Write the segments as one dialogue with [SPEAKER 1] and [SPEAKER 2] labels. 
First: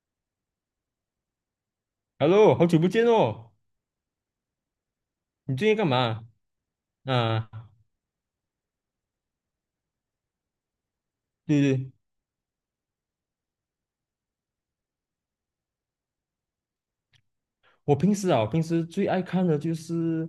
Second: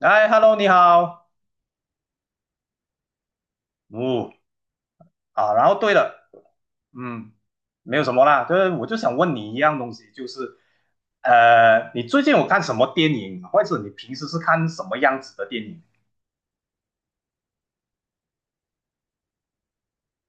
[SPEAKER 1] 哎，Hello，你好，
[SPEAKER 2] Hello，好久不见哦！
[SPEAKER 1] 哦，啊，
[SPEAKER 2] 你
[SPEAKER 1] 然
[SPEAKER 2] 最
[SPEAKER 1] 后
[SPEAKER 2] 近干
[SPEAKER 1] 对
[SPEAKER 2] 嘛？
[SPEAKER 1] 了，嗯，
[SPEAKER 2] 啊，
[SPEAKER 1] 没有什么啦，就是我就想问你一样东西，就是
[SPEAKER 2] 对对，
[SPEAKER 1] 你最近有看什么电影，或者你平时是看什么样子的电影？
[SPEAKER 2] 我平时最爱看的就是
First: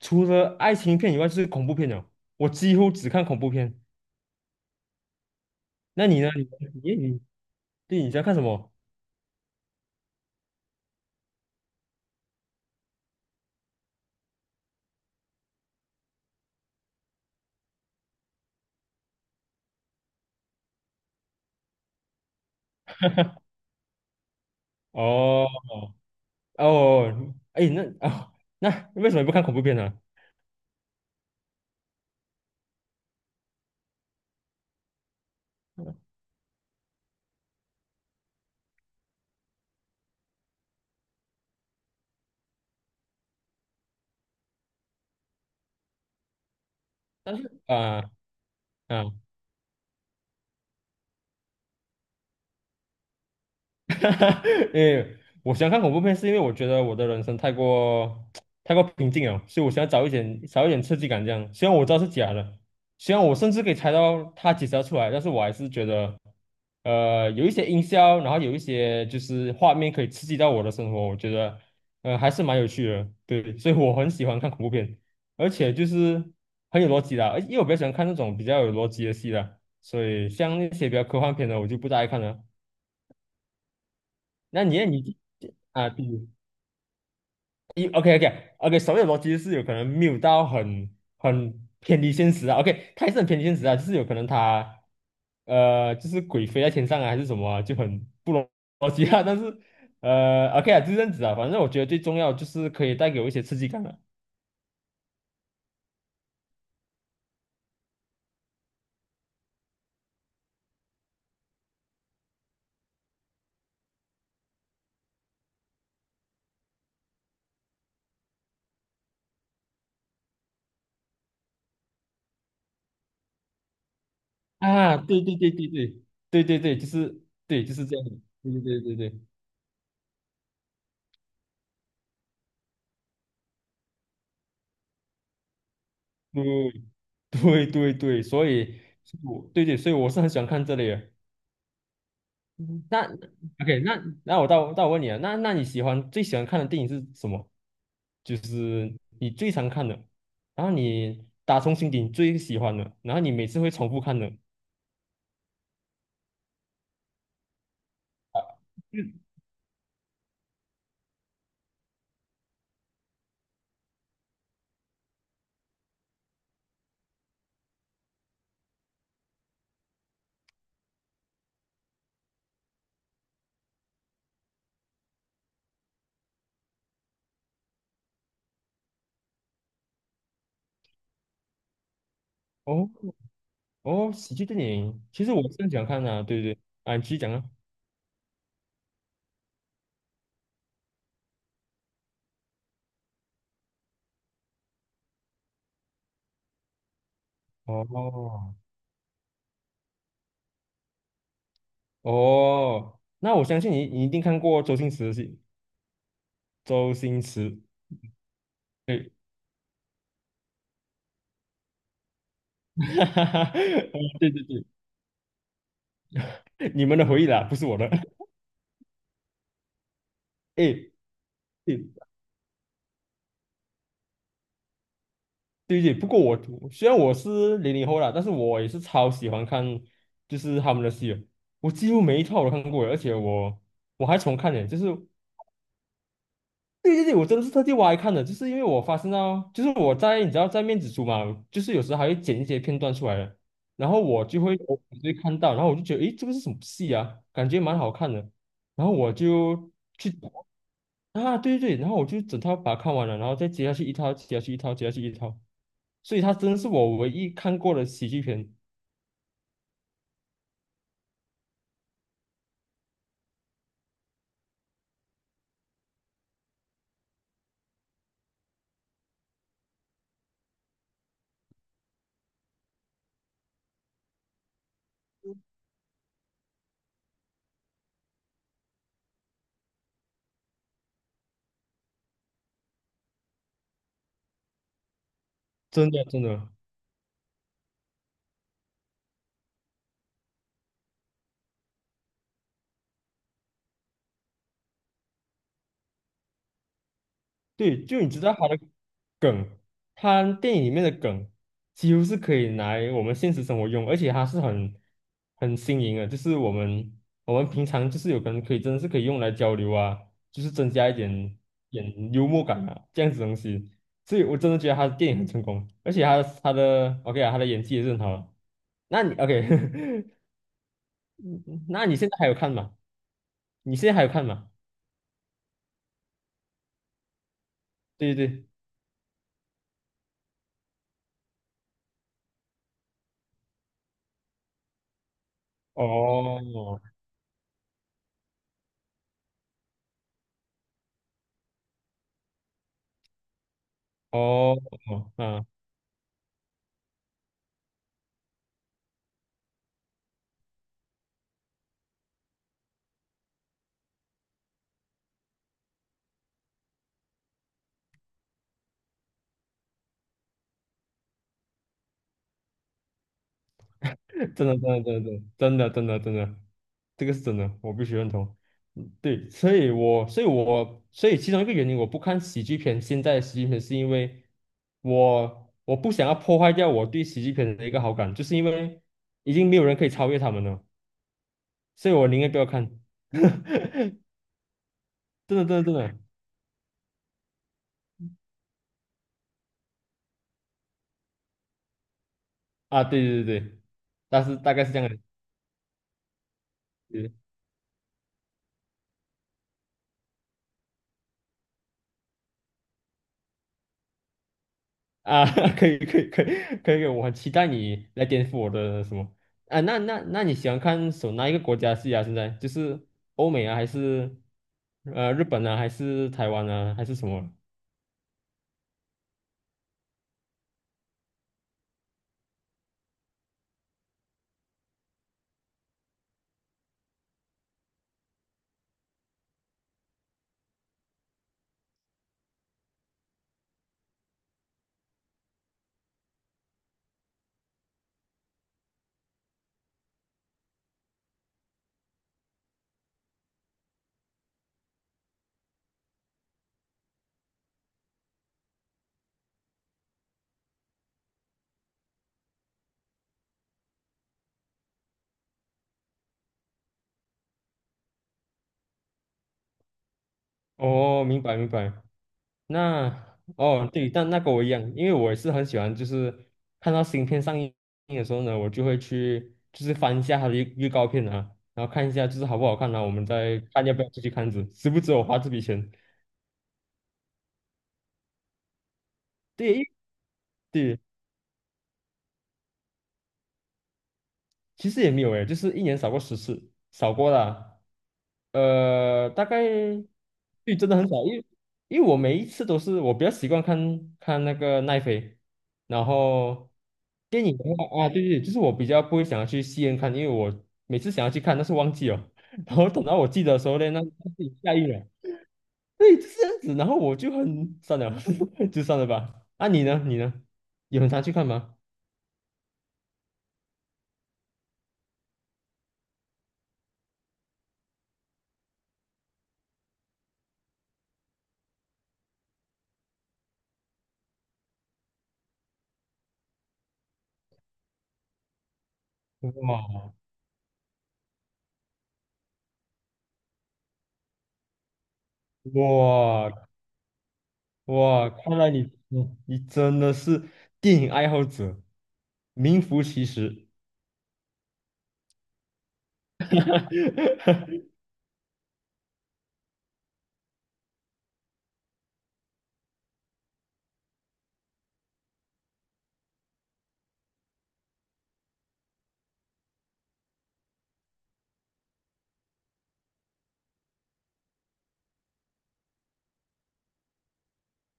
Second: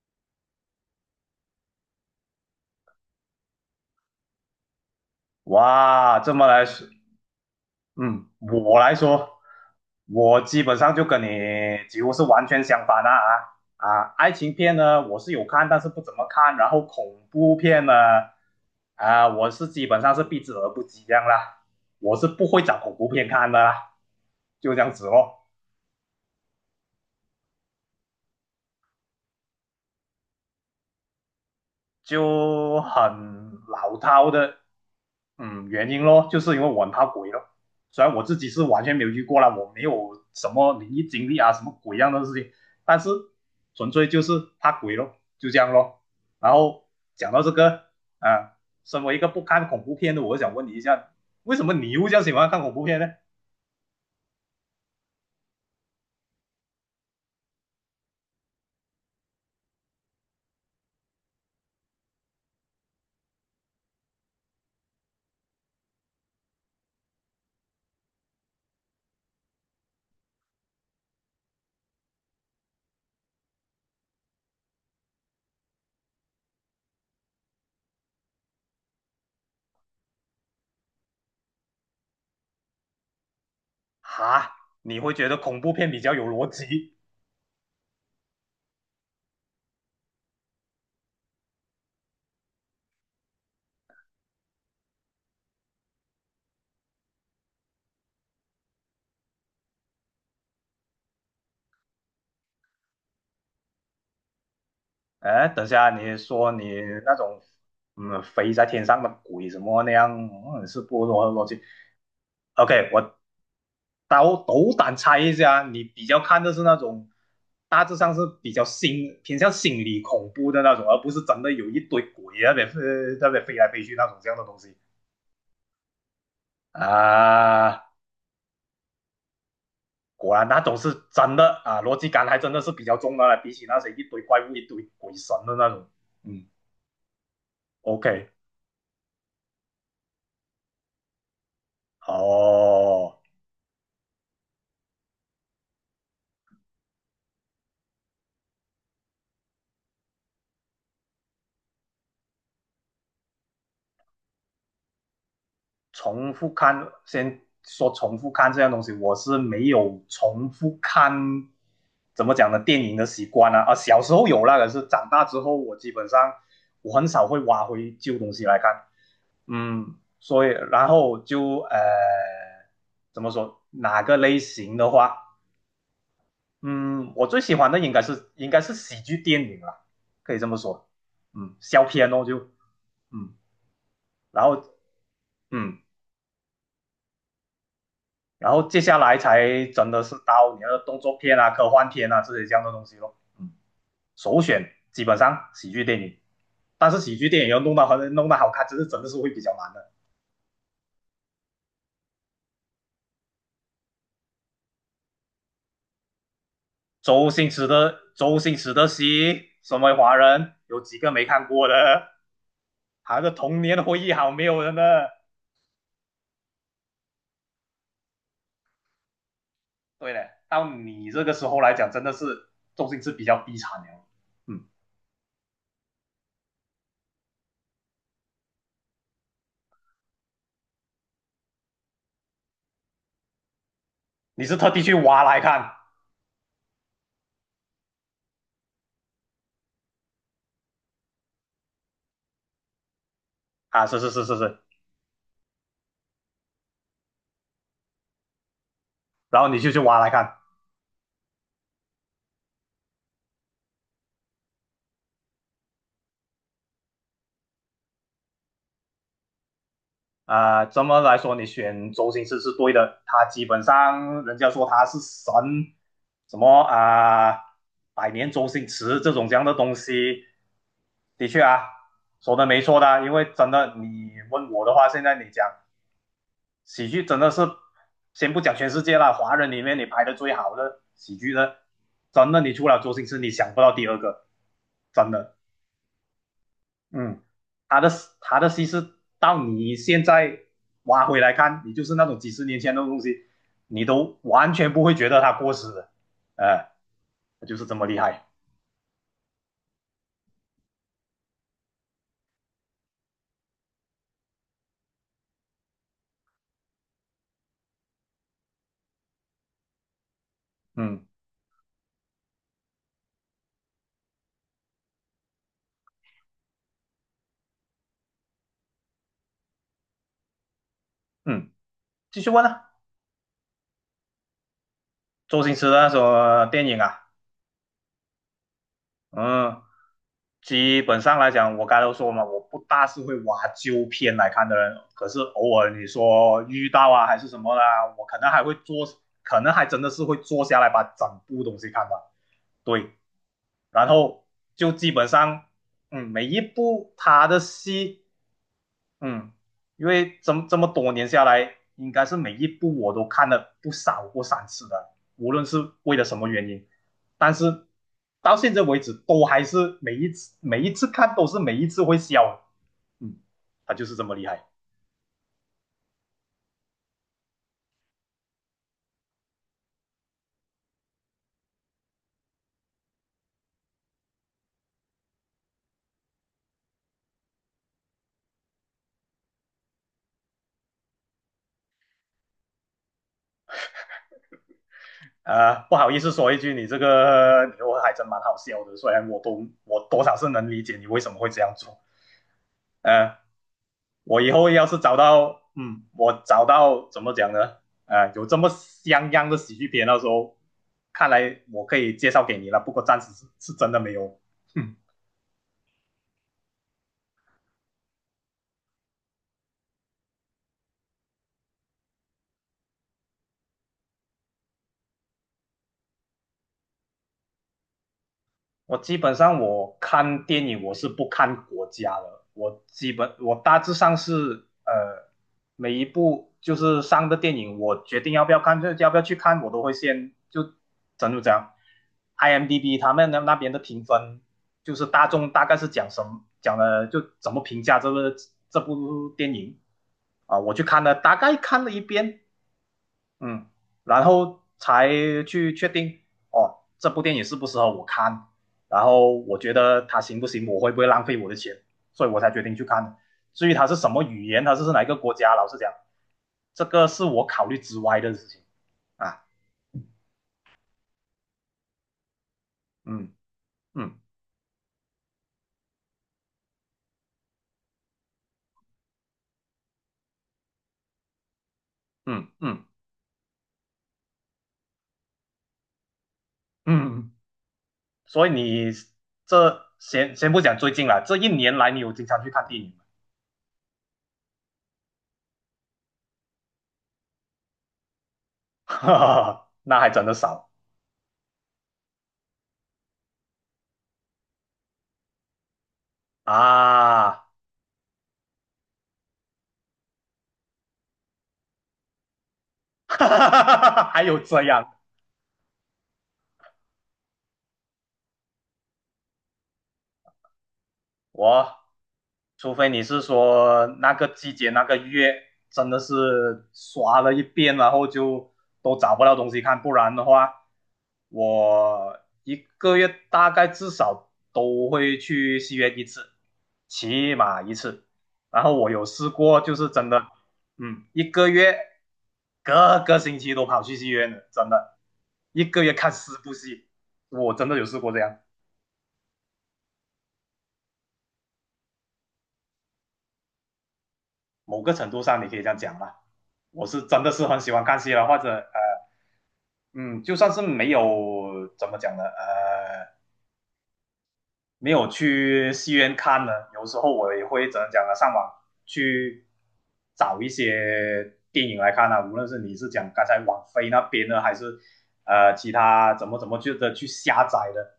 [SPEAKER 2] 除了爱情片以外，就是恐怖片了。我几乎只看恐怖片。那
[SPEAKER 1] 哇，
[SPEAKER 2] 你呢？
[SPEAKER 1] 这么
[SPEAKER 2] 你
[SPEAKER 1] 来说，
[SPEAKER 2] 你你，对，你在
[SPEAKER 1] 嗯，
[SPEAKER 2] 看什么？
[SPEAKER 1] 我来说，我基本上就跟你几乎是完全相反啊啊！啊爱情片呢，我是有看，但是不怎么看。然后恐怖片呢，啊，我基本上是避之而不及这样啦。我是不会找恐怖片看的啦，就这样子咯。
[SPEAKER 2] 哦哦，哎，啊、那为什么不看恐怖片呢？
[SPEAKER 1] 就很老套的，嗯，原因咯，就是因为我很怕鬼咯。虽然我自己是完全没有遇过啦，我没有什么灵异经历啊，什么鬼样的事情，但是纯粹就是怕鬼咯，就这样咯。然后讲到这个
[SPEAKER 2] 啊
[SPEAKER 1] 啊，身
[SPEAKER 2] 啊
[SPEAKER 1] 为一个不看恐怖片的，我想问你一下，为什么你又这样喜欢看恐怖片呢？
[SPEAKER 2] 哈哈，为我喜欢看恐怖片，是因为我觉得我的人生太过 太过平静了，所以我想要找一点刺激感，这样。虽然我知道是假的，虽然我甚至可以猜到它解时要出来，但是我还是觉得，有一些音效，然后有一些就是画面可以刺激到我的生活，我觉得，还是蛮有趣的。对，所以我很喜欢看恐怖片，而且就是很有逻辑的，而因为我比较喜欢看那种比较有逻辑的戏啦，所以像那些比较科幻片的，我就不大爱看了。
[SPEAKER 1] 哈，
[SPEAKER 2] 那你
[SPEAKER 1] 你会
[SPEAKER 2] 你
[SPEAKER 1] 觉得恐怖
[SPEAKER 2] 啊，
[SPEAKER 1] 片比
[SPEAKER 2] 比
[SPEAKER 1] 较有
[SPEAKER 2] 如
[SPEAKER 1] 逻辑，
[SPEAKER 2] OK OK OK，手写逻辑是有可能没有到很偏离现实啊。OK，它也是很偏离现实啊，就是有可能它就是鬼飞在天上啊，还是什么啊就很不逻辑啊。但是OK 啊，就这样子啊。反正我觉得最重要就是可以带给我一些刺激感了
[SPEAKER 1] 哎，等下你说你那种飞在天上的鬼什么那样，嗯，是不？萝逻辑。OK，我斗胆猜一下，你比较看的是那种大致上是比较偏向心理恐怖的那种，而不是真的有一堆鬼在那边飞来飞去那种这样的东西
[SPEAKER 2] 啊。对对对对对对对对，就是对就
[SPEAKER 1] 啊。
[SPEAKER 2] 是这样的，对对对对对
[SPEAKER 1] 果然那种是真的啊，逻辑感还真的是比较重的了，比起那些一堆怪物、一堆鬼神的那种。嗯
[SPEAKER 2] 对对对对，
[SPEAKER 1] ，OK，
[SPEAKER 2] 所以我对对，所以我是很喜欢看这类的。那
[SPEAKER 1] 哦。
[SPEAKER 2] OK，那我到到我问你啊，那你最喜欢看的电影是什么？就是你最常看的，然后你打从心底你最喜欢的，然后你每次会重复看的。
[SPEAKER 1] 重复看，先说重复
[SPEAKER 2] 啊，
[SPEAKER 1] 看这样东西，我
[SPEAKER 2] 嗯，
[SPEAKER 1] 是没有重复看怎么讲呢电影的习惯啊。啊，小时候有那个是长大之后我基本上我很少会挖回旧东西来看。嗯，所以然后就怎么说哪个类型的话，嗯，我最喜欢的应该是喜剧电影啦，可以这么说。嗯，笑片哦就
[SPEAKER 2] 哦
[SPEAKER 1] 嗯，
[SPEAKER 2] 哦，喜
[SPEAKER 1] 然
[SPEAKER 2] 剧电
[SPEAKER 1] 后
[SPEAKER 2] 影，其实我是很喜
[SPEAKER 1] 嗯。
[SPEAKER 2] 欢看的啊对不对，啊，你继续讲啊。
[SPEAKER 1] 然后接下来才真的是到你的动作片啊、科幻片啊这些这样的东西咯。嗯，首选基本上喜剧电影，但是喜剧电影要弄到很弄得好
[SPEAKER 2] 哦
[SPEAKER 1] 看，真的是会比较难的。
[SPEAKER 2] 哦，那我相信你，你一定看过周星驰的戏，周星
[SPEAKER 1] 周星
[SPEAKER 2] 驰，
[SPEAKER 1] 驰的周星驰的
[SPEAKER 2] 对，
[SPEAKER 1] 戏，身为华人有几个没看过的？还有个童年回忆 好
[SPEAKER 2] 对对
[SPEAKER 1] 没有
[SPEAKER 2] 对，
[SPEAKER 1] 人的。
[SPEAKER 2] 你们的回忆啦，不是我的。
[SPEAKER 1] 对了，到
[SPEAKER 2] 诶
[SPEAKER 1] 你这个时候来
[SPEAKER 2] 哎，对
[SPEAKER 1] 讲，真的是周星驰比较低产了。嗯，
[SPEAKER 2] 对对，不过虽然我是00后啦，但是我也是超喜欢看，就是他们的戏的我几乎每一套我都看过的而且我还重
[SPEAKER 1] 你
[SPEAKER 2] 看
[SPEAKER 1] 是
[SPEAKER 2] 呢，
[SPEAKER 1] 特
[SPEAKER 2] 就
[SPEAKER 1] 地
[SPEAKER 2] 是
[SPEAKER 1] 去挖来看
[SPEAKER 2] 对对对，我真的是特地挖来看的，就是因为我发现到，就是我在你知道在面子书嘛，就是有时候还会剪一些片段出来的，
[SPEAKER 1] 啊？
[SPEAKER 2] 然后
[SPEAKER 1] 是是
[SPEAKER 2] 我
[SPEAKER 1] 是是
[SPEAKER 2] 就会
[SPEAKER 1] 是，
[SPEAKER 2] 我就会看到，然后我就觉得，诶，这个是什么戏啊？感觉蛮好看的，然后我
[SPEAKER 1] 然后你就
[SPEAKER 2] 就
[SPEAKER 1] 去挖来
[SPEAKER 2] 去
[SPEAKER 1] 看。
[SPEAKER 2] 啊，对对对，然后我就整套把它看完了，然后再接下去一套，接下去一套，接下去一套。所以他真的是我唯一看过的喜剧片，
[SPEAKER 1] 啊，这么来说，你选周星驰是对的，他基本上人家说他是神，什么啊，百年周星驰这种这样的东西，的确啊，说的没错的，因为真的你问我的话，现在你讲喜剧真的是，先不讲全世界了，华人里面你拍的最好的喜剧的，真的你除了周星驰，你想不到第二个，真的。
[SPEAKER 2] 真的真的。
[SPEAKER 1] 嗯，他的他的西施到你现在挖回来看，你就是那种几十年前的东西，你都完全不会觉得它过时的，哎、就是这
[SPEAKER 2] 对，
[SPEAKER 1] 么厉
[SPEAKER 2] 就你知
[SPEAKER 1] 害。
[SPEAKER 2] 道他的梗，他电影里面的梗几乎是可以拿来我们现实生活用，而且他是很新颖的，就是我们平常就是有可能可以真的是可以用来交流啊，就是增加一
[SPEAKER 1] 嗯
[SPEAKER 2] 点点幽默感啊，这样子东西。所以我真的觉得他的电影很成功，而且他的 OK 啊，他的演技也是很好啊那你 OK，
[SPEAKER 1] 嗯，
[SPEAKER 2] 那你现在
[SPEAKER 1] 继
[SPEAKER 2] 还
[SPEAKER 1] 续
[SPEAKER 2] 有
[SPEAKER 1] 问
[SPEAKER 2] 看
[SPEAKER 1] 啊，
[SPEAKER 2] 吗？你现在还有看吗？
[SPEAKER 1] 周星驰的那首电影啊，
[SPEAKER 2] 对对对。
[SPEAKER 1] 嗯，基本上来讲，我刚才都说嘛，我不大是会挖旧片来看的人，可是偶尔
[SPEAKER 2] 哦
[SPEAKER 1] 你说遇
[SPEAKER 2] 哦
[SPEAKER 1] 到啊还是什么啦，我可能还会坐，可能还真的是会坐下来把整部东西看完。对，然后
[SPEAKER 2] 哦，
[SPEAKER 1] 就基本上，
[SPEAKER 2] 啊，
[SPEAKER 1] 嗯，每一部他的戏，嗯，因为这么多年下来，应该是每一部我都看了不少过三次的，无论是为了什么原因，但是到现在为止，都还是每一次每一次看都是每一次会笑，嗯，他就是这么厉害。
[SPEAKER 2] 真的真的真的真的真的真的，这个是真的，我必须认同。嗯对，所以其中一个原因我不看喜剧片，现在的喜剧片是因为我不想要破坏掉我对喜剧片的一个好感，就是因为已经没有人可以超越他们了，所以我宁愿不要看。真的真的真
[SPEAKER 1] 不好意
[SPEAKER 2] 的
[SPEAKER 1] 思说一句，你这个你我还真蛮好笑的，虽然我多少是能理解你为什么会这样做，
[SPEAKER 2] 啊，对
[SPEAKER 1] 呃，
[SPEAKER 2] 对对对，
[SPEAKER 1] 我
[SPEAKER 2] 但
[SPEAKER 1] 以
[SPEAKER 2] 是
[SPEAKER 1] 后
[SPEAKER 2] 大概
[SPEAKER 1] 要
[SPEAKER 2] 是
[SPEAKER 1] 是
[SPEAKER 2] 这样
[SPEAKER 1] 找
[SPEAKER 2] 的。
[SPEAKER 1] 到，嗯，我找到怎么讲呢？啊、有这么像样的喜剧片，到时候看来我可以介绍给你了。不过暂时是真的没有。哼
[SPEAKER 2] 啊，可以可以可以可以，我很期待你来颠覆我的什么啊？那你喜欢看哪一个国家的戏啊？现在就是欧美啊，还是日本啊，还是台湾啊，还是什么？
[SPEAKER 1] 我基本上我看电影我是不看国家的，我基本我大致上是每一部就是上的电影，我决定要不要看，就要不要去看，我都会先就这样 IMDb 他们那边的评分，就是大众大概是讲什么讲的，就怎么评价这部电影啊，我去看了，大概看了一遍，嗯，然后才去确定哦，这部电影适不适合我看，然后我觉得它行不行，我会不会浪费我的钱，所以我才决定去看的。至于它是什么语言，它是哪一个国家，老实讲，这个是我考虑之外的事情啊。
[SPEAKER 2] 哦，明白明白。
[SPEAKER 1] 嗯
[SPEAKER 2] 那哦对，
[SPEAKER 1] 嗯
[SPEAKER 2] 但那跟我一样，因为我也是很喜欢，就是看到新片上映的时候呢，我就会去就是翻一下它的预告片啊，然后看一下就是
[SPEAKER 1] 嗯
[SPEAKER 2] 好不好
[SPEAKER 1] 嗯
[SPEAKER 2] 看啊，我们再看要不要出去看子，值不值我花这笔钱。
[SPEAKER 1] 嗯，所以你这
[SPEAKER 2] 对
[SPEAKER 1] 先不讲最
[SPEAKER 2] 对，
[SPEAKER 1] 近了，这一年来你有经常去看电影吗？
[SPEAKER 2] 其实也没有诶，就是一年扫过10次，扫过啦。
[SPEAKER 1] 哈哈
[SPEAKER 2] 大概
[SPEAKER 1] 哈，那还真的少
[SPEAKER 2] 对，真的很少，因为我每一次都是我比较习惯看看那个奈飞，然后
[SPEAKER 1] 啊，
[SPEAKER 2] 电 影的话啊，对对，就是我比较不会想要去戏院看，因为我每次想要去看，但是忘记了，然后等到
[SPEAKER 1] 哈
[SPEAKER 2] 我记
[SPEAKER 1] 哈
[SPEAKER 2] 得的时候
[SPEAKER 1] 哈
[SPEAKER 2] 呢，那
[SPEAKER 1] 哈，还
[SPEAKER 2] 那
[SPEAKER 1] 有
[SPEAKER 2] 自己
[SPEAKER 1] 这
[SPEAKER 2] 下映
[SPEAKER 1] 样
[SPEAKER 2] 了，对，就是这样子，然后我就很算了，就算了吧。啊，你呢？你呢？有很常去看吗？
[SPEAKER 1] 我。除非你是说那个季节那个月真的是刷了一遍，然后就都找不到东西看，不然的话，我一个月大概至少都会去戏院一次，起码一次。然后我有试过，就是真
[SPEAKER 2] 哇
[SPEAKER 1] 的，嗯，一个月各个星期都跑去戏院的，真的，一个月看四
[SPEAKER 2] 哇，
[SPEAKER 1] 部戏，我真的有试过这
[SPEAKER 2] 哇，
[SPEAKER 1] 样。
[SPEAKER 2] 看来你，你真的是电影爱好者，名副其实。
[SPEAKER 1] 某个程度上你可以这样讲吧。我真的是很喜欢 看戏了，或者嗯，就算是没有怎么讲呢，没有去戏院看呢，有时候我也会怎么讲呢，上网去找一些电影来看啊，无论是你是讲刚才网飞那边的，还是其他怎么去下载的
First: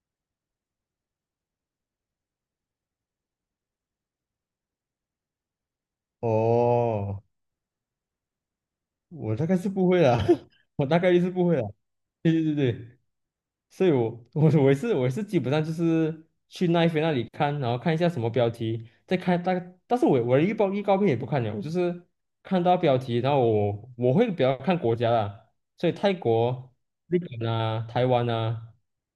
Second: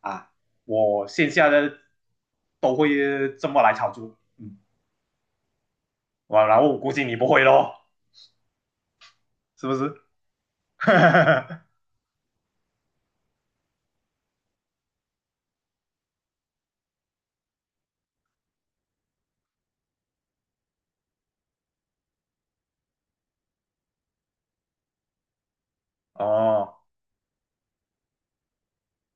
[SPEAKER 1] 啊，我线下的都会这么来炒作，嗯，哇，然后我估计你
[SPEAKER 2] 哦，
[SPEAKER 1] 不会咯，
[SPEAKER 2] 我大概
[SPEAKER 1] 是
[SPEAKER 2] 是
[SPEAKER 1] 不
[SPEAKER 2] 不会
[SPEAKER 1] 是？
[SPEAKER 2] 啦，我大概率是不会啦。对对对对。所以我也是基本上就是去奈飞那里看，然后看一下什么标题，再看大概。但是我的预告片也不看了，我就是看到标题，然后我会比较看国家啦，所以泰国、
[SPEAKER 1] 哦
[SPEAKER 2] 日本啊、台湾啊，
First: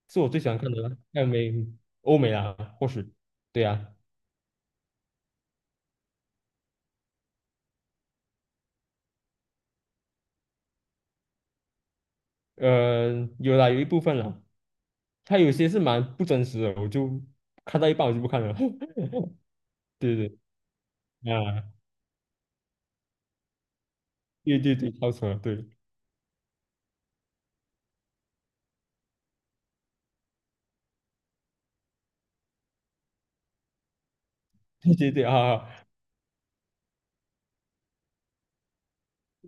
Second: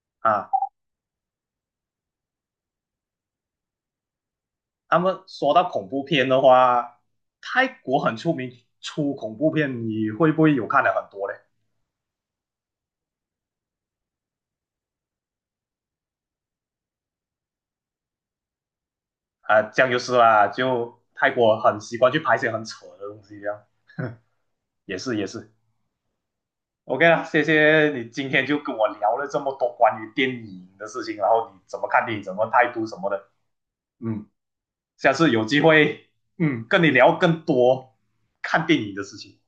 [SPEAKER 2] 是我最喜
[SPEAKER 1] 啊，
[SPEAKER 2] 欢看的啦，还有欧美啦，或许对啊，
[SPEAKER 1] 那么说到恐怖片的话，泰国很出名出恐怖片，你会不会有看了很多嘞？
[SPEAKER 2] 呃，有啦，有一部分啦，它有些是蛮不真实的，我就看到一半我就不看了，
[SPEAKER 1] 啊，这样就是
[SPEAKER 2] 对对
[SPEAKER 1] 啦，就泰
[SPEAKER 2] 对
[SPEAKER 1] 国
[SPEAKER 2] 啊，
[SPEAKER 1] 很习惯去拍一些很扯的东西，这样
[SPEAKER 2] 对对对，
[SPEAKER 1] 也
[SPEAKER 2] 超
[SPEAKER 1] 是也
[SPEAKER 2] 扯
[SPEAKER 1] 是。
[SPEAKER 2] 对
[SPEAKER 1] OK 啦，谢谢你今天就跟我聊了这么多关于电影的事情，然后你怎么看电影，怎么态度什么的。嗯，
[SPEAKER 2] 对对
[SPEAKER 1] 下
[SPEAKER 2] 对
[SPEAKER 1] 次有机
[SPEAKER 2] 啊。
[SPEAKER 1] 会，嗯，跟你聊更多看电影的事情。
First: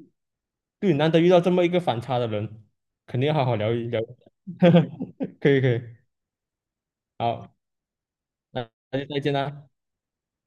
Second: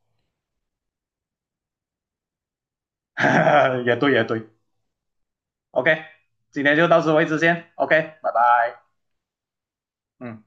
[SPEAKER 2] 对，难得遇到这么一个反差的人，肯定要好好聊 一
[SPEAKER 1] 也
[SPEAKER 2] 聊。
[SPEAKER 1] 对也对
[SPEAKER 2] 可以可以，
[SPEAKER 1] ，OK，今天就到此为止
[SPEAKER 2] 好，
[SPEAKER 1] 先，OK，拜
[SPEAKER 2] 那
[SPEAKER 1] 拜。
[SPEAKER 2] 那就再见啦。
[SPEAKER 1] 嗯，